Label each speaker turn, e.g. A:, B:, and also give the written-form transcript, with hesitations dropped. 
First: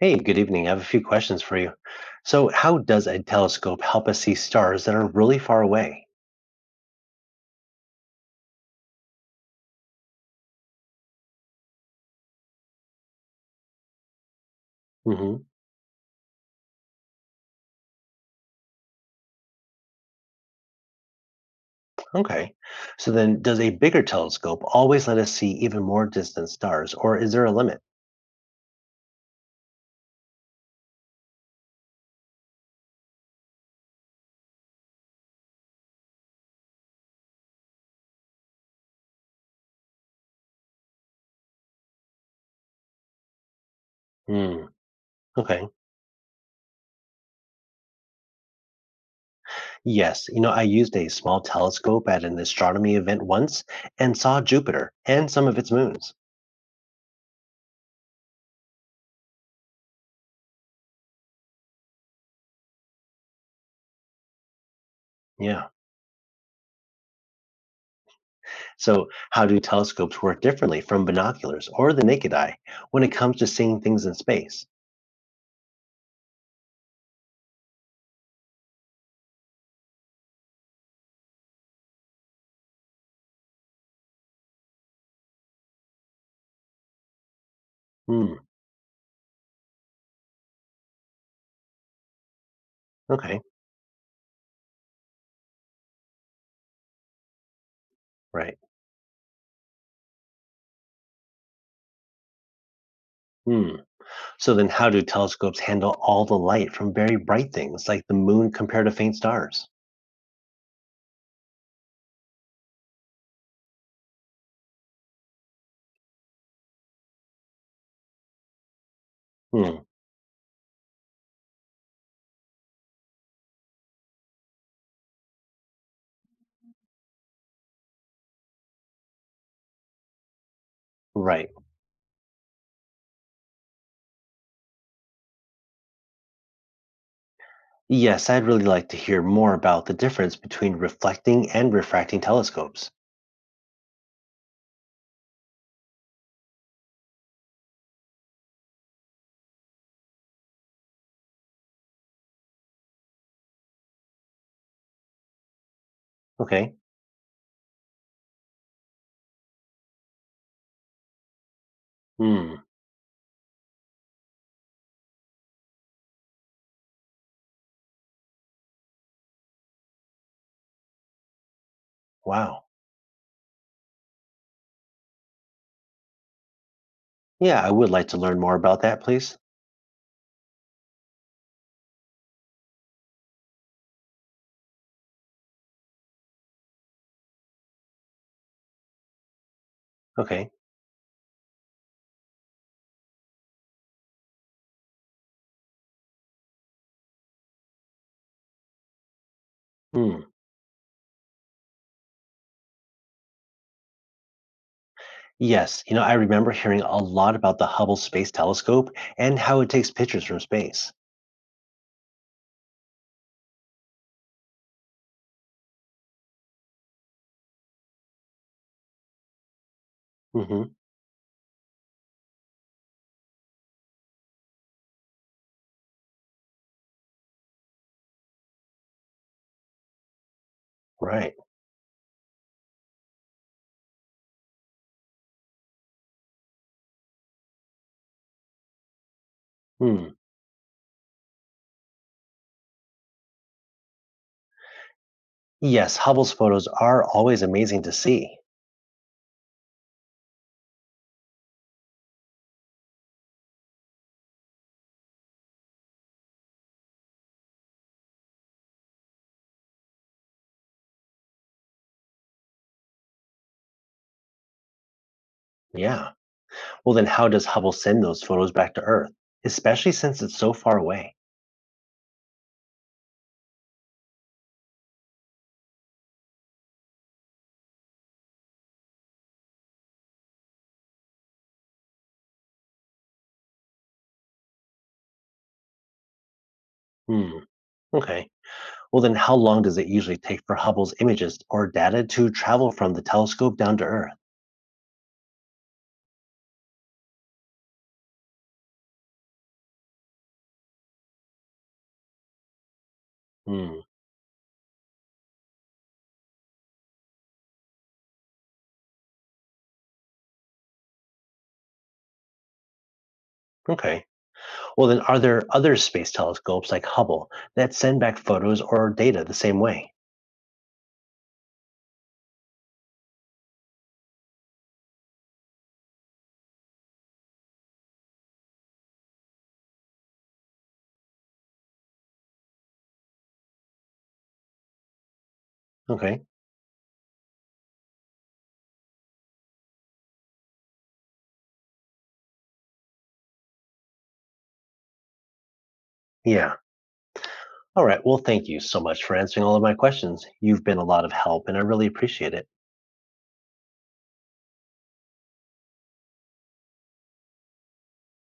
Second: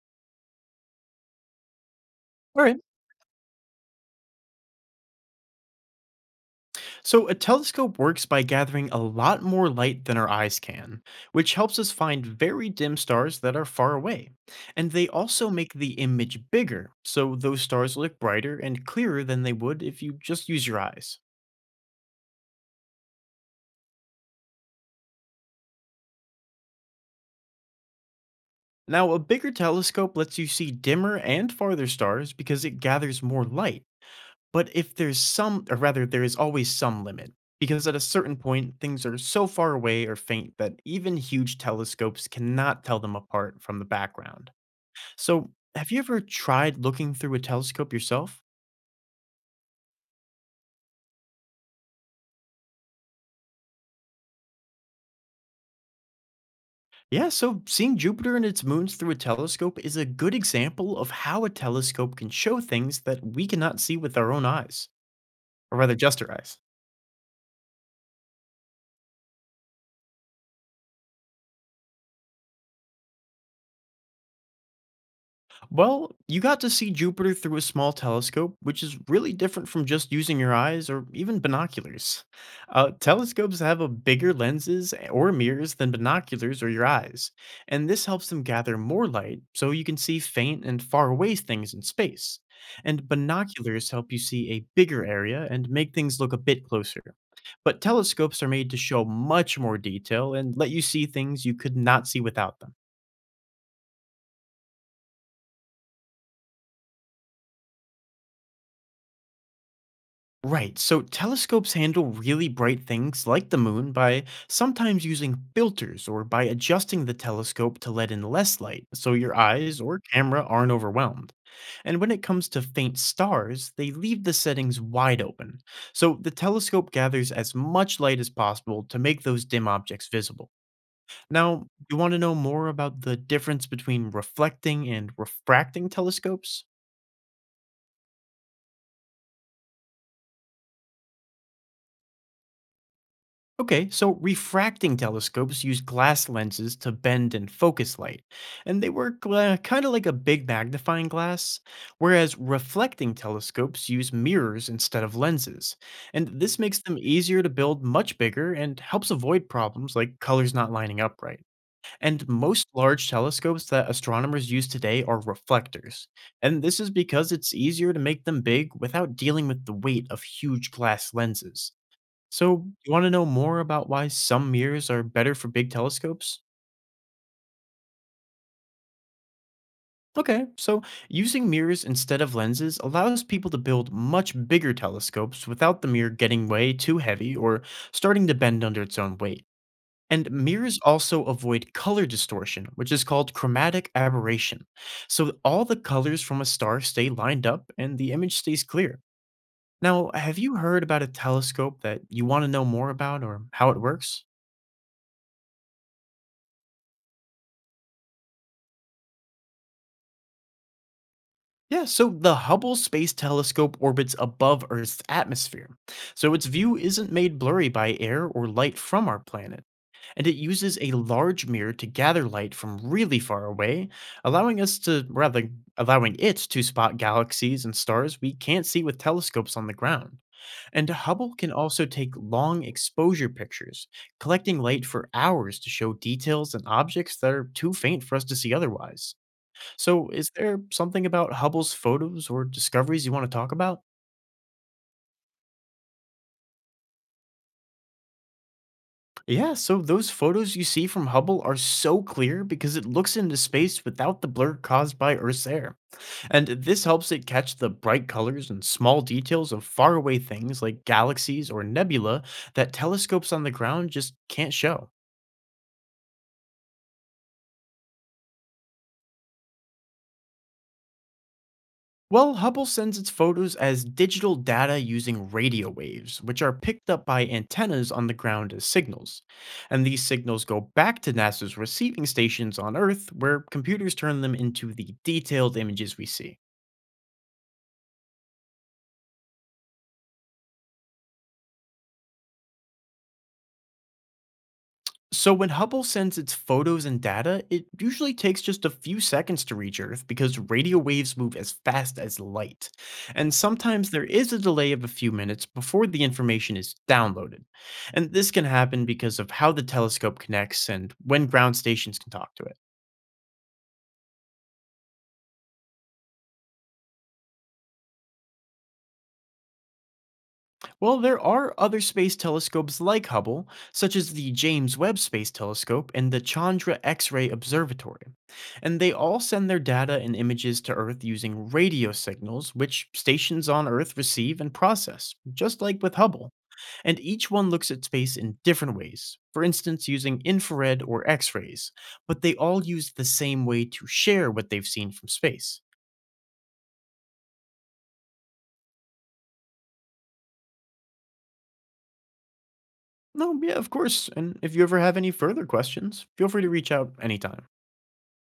A: Hey, good evening. I have a few questions for you. So,
B: All right.
A: how does a telescope help us see stars that are really far away?
B: So a telescope works by gathering a lot more light than our eyes can, which helps us find very dim stars that are far away. And they
A: Hmm.
B: also make the image bigger, so those stars look brighter and clearer than they would if you just use your eyes.
A: Okay. So, then does a bigger telescope always let us see even more distant stars, or is there a limit?
B: Now, a bigger telescope lets you see dimmer and farther stars because it gathers more light. But if there is always some limit, because at a certain point things are so far away or faint that even huge telescopes cannot tell them apart from the background.
A: Hmm.
B: So,
A: Okay.
B: have you ever tried looking through a telescope yourself?
A: Yes. I used a small telescope at an astronomy event once and saw Jupiter and some of its moons.
B: Yeah, so seeing Jupiter and its moons through a telescope is a good example of how a telescope can show things that we cannot see with our own eyes,
A: Yeah.
B: or rather just our eyes.
A: So, how do telescopes work differently from binoculars or the naked eye when it comes to seeing things in space?
B: Well, you got to see Jupiter through a small telescope, which is really different from just using your eyes or even binoculars. Telescopes have a bigger lenses or mirrors than binoculars or your eyes, and this helps
A: Hmm.
B: them gather more light so you can see faint and far away things in space. And
A: Okay.
B: binoculars help you see a bigger area and make things look a bit closer. But telescopes are
A: Right.
B: made to show much more detail and let you see things you could not see without them.
A: Hmm. So then how do telescopes handle all the light from very bright things like the moon compared to faint stars?
B: Right, so telescopes handle really bright things like the moon by sometimes using filters or by adjusting the telescope to let in less light so your eyes
A: Hmm,
B: or camera aren't overwhelmed. And when it comes to faint stars, they leave the settings wide open, so the telescope gathers as much light as possible to make those dim objects visible.
A: right.
B: Now, you want to know more about the difference between reflecting and refracting telescopes?
A: Yes, I'd really like to hear more about the difference between reflecting and refracting telescopes.
B: Okay, so refracting telescopes use glass lenses to bend and focus light, and they work kind of like a big magnifying glass, whereas reflecting telescopes use mirrors instead of lenses. And this
A: Okay.
B: makes them easier to build much bigger and helps avoid problems like colors not lining up right. And
A: Hmm,
B: most large telescopes that astronomers use today are reflectors. And this is because it's easier to make them big without dealing with the weight of huge glass lenses.
A: wow.
B: So, you want to know more about why some mirrors are better for big telescopes?
A: Yeah, I would like to learn more about that, please.
B: Okay, so using mirrors instead of lenses allows people to build much bigger telescopes without the mirror getting way too heavy or starting to bend under its own weight. And
A: Okay.
B: mirrors also avoid color distortion, which is called chromatic aberration. So all the colors from a star stay lined up and the image stays clear. Now,
A: Hmm.
B: have you heard about a telescope that you want to know more about or how it works?
A: Yes, I remember hearing a lot about the Hubble Space Telescope and how it takes pictures from space.
B: Yeah, so the Hubble Space Telescope orbits above Earth's atmosphere, so its view isn't made blurry by air or light from our planet. And it
A: Hmm.
B: uses a large mirror to gather light from really far away, allowing us to rather allowing it to spot galaxies and stars we can't see with telescopes on the ground. And
A: Right.
B: Hubble can also take long exposure pictures, collecting light for hours to show details and objects that are too faint for us to see otherwise. So,
A: Hmm.
B: is there something about Hubble's photos or discoveries you want to talk about?
A: Yes, Hubble's photos are always amazing to see.
B: Yeah, so those photos you see from Hubble are so clear because it looks into space without the blur caused by Earth's air. And this helps it catch the bright colors and small details of faraway things like galaxies or nebula that telescopes on the ground just can't show.
A: Yeah. Well, then how does Hubble send those photos back to Earth, especially since it's so far away?
B: Well, Hubble sends its photos as digital data using radio waves, which are picked up by antennas on the ground as signals. And these signals go back to NASA's receiving stations on Earth, where computers turn them into the detailed images we see.
A: Hmm, okay. Well, then how long does it usually take for Hubble's images or data to travel from the telescope down to Earth?
B: So, when Hubble sends its photos and data, it usually takes just a few seconds to reach Earth because radio waves move as fast as light. And
A: Hmm,
B: sometimes there is a delay of a few minutes before the information is downloaded. And this can happen because of how the telescope connects and when ground stations can talk to it.
A: okay. Well, then are there other space telescopes like Hubble that send back photos or data the same way?
B: Well, there are other space telescopes like Hubble, such as the James Webb Space Telescope and the Chandra X ray Observatory. And they all send their data and images to Earth using radio signals, which stations on Earth receive and process, just like with
A: Okay,
B: Hubble. And each one looks at space in different ways, for instance, using infrared or X rays, but they all use the same way to share what they've seen from space.
A: yeah. All right. Well, thank you so much for answering all of my questions. You've been a lot of help, and I really appreciate it.
B: No, yeah, of course. And if you ever have any further questions, feel free to reach out anytime.